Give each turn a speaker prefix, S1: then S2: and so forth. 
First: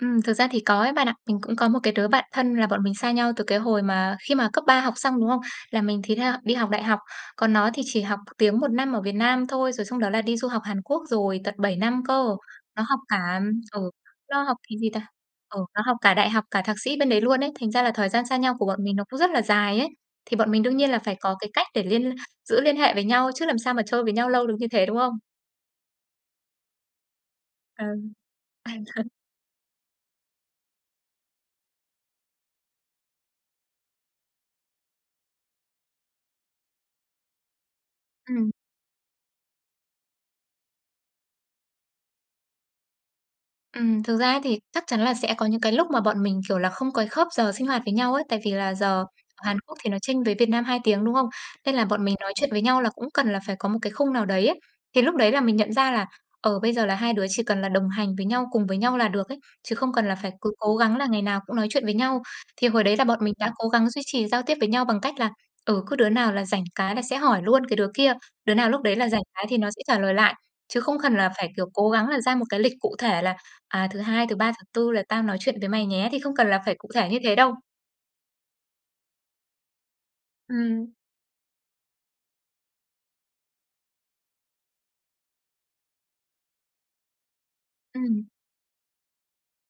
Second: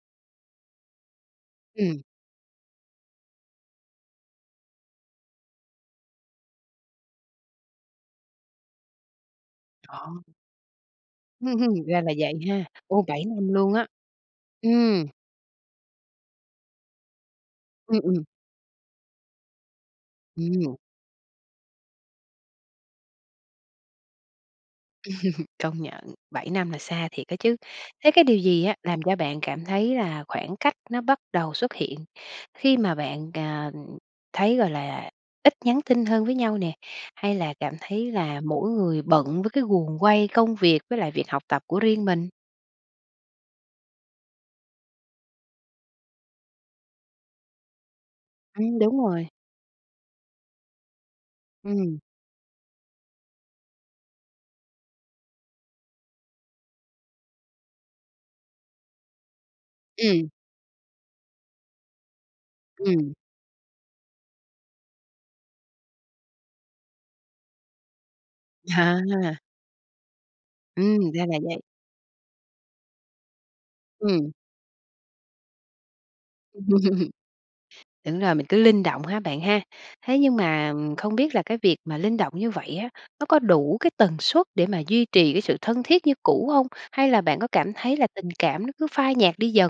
S1: Ừm, thực ra thì có ấy bạn ạ. Mình cũng có một cái
S2: Ừm.
S1: đứa bạn thân là bọn mình xa nhau từ cái hồi mà khi mà cấp 3 học xong, đúng không? Là mình thì theo đi học đại học. Còn nó thì chỉ học tiếng 1 năm ở Việt Nam thôi, rồi xong đó là
S2: Đó.
S1: đi du học Hàn Quốc rồi, tận 7 năm
S2: Ra là
S1: cơ.
S2: vậy ha,
S1: Nó học
S2: ô, 7
S1: cả
S2: năm luôn á.
S1: ừ, nó học cái gì
S2: Ừm.
S1: ta, ừ, nó học cả đại học, cả thạc sĩ bên đấy luôn ấy, thành ra là
S2: Ừm,
S1: thời
S2: ừm.
S1: gian xa nhau của bọn mình nó cũng rất là dài ấy. Thì bọn mình đương
S2: Ừm.
S1: nhiên là phải có cái cách để liên giữ liên hệ với nhau chứ làm sao mà chơi với nhau lâu được như thế, đúng không?
S2: Công nhận, 7 năm là xa thiệt đó chứ. Thế
S1: Ừm.
S2: cái điều gì á làm cho bạn cảm thấy là khoảng cách nó bắt đầu xuất hiện khi mà bạn, à, thấy, gọi là, ít nhắn tin hơn với nhau nè, hay là cảm thấy là
S1: Ừm.
S2: mỗi người bận với cái guồng quay công việc, với lại việc học tập của riêng mình?
S1: Ừm, thực ra á thì chắc chắn là sẽ có những cái lúc mà bọn mình, kiểu là, không có cái khớp giờ sinh hoạt với nhau ấy. Tại vì là
S2: Ừm,
S1: giờ
S2: đúng rồi.
S1: ở Hàn Quốc thì nó chênh với Việt Nam 2 tiếng, đúng không? Nên là
S2: Ừm.
S1: bọn mình nói chuyện với nhau là cũng cần là phải có một cái khung nào đấy ấy. Thì lúc đấy là mình nhận ra là, ờ, bây giờ là hai đứa chỉ cần là đồng hành với nhau, cùng với nhau là được ấy, chứ không cần là
S2: Ừm.
S1: phải cứ cố gắng là ngày nào cũng nói chuyện với nhau. Thì hồi đấy là
S2: Ừm.
S1: bọn mình đã cố gắng duy trì giao tiếp với nhau bằng cách là, ừ, cứ đứa nào là rảnh cái là sẽ hỏi luôn cái đứa kia, đứa nào lúc đấy là rảnh
S2: À!
S1: cái thì nó sẽ trả lời lại. Chứ không
S2: Ừm,
S1: cần
S2: ra
S1: là
S2: là
S1: phải,
S2: vậy.
S1: kiểu, cố gắng là ra một cái lịch cụ thể là "À, thứ Hai,
S2: Ừm.
S1: thứ Ba, thứ Tư là tao nói chuyện với mày nhé!" Thì không cần là phải cụ thể như thế đâu.
S2: Đúng rồi mình cứ linh động ha bạn ha. Thế nhưng mà
S1: Ừm.
S2: không biết là cái việc mà linh động như vậy á, nó có đủ cái tần suất để mà duy trì cái sự thân thiết như cũ hông? Hay là bạn có cảm thấy là
S1: Ừm.
S2: tình cảm nó cứ phai nhạt đi dần?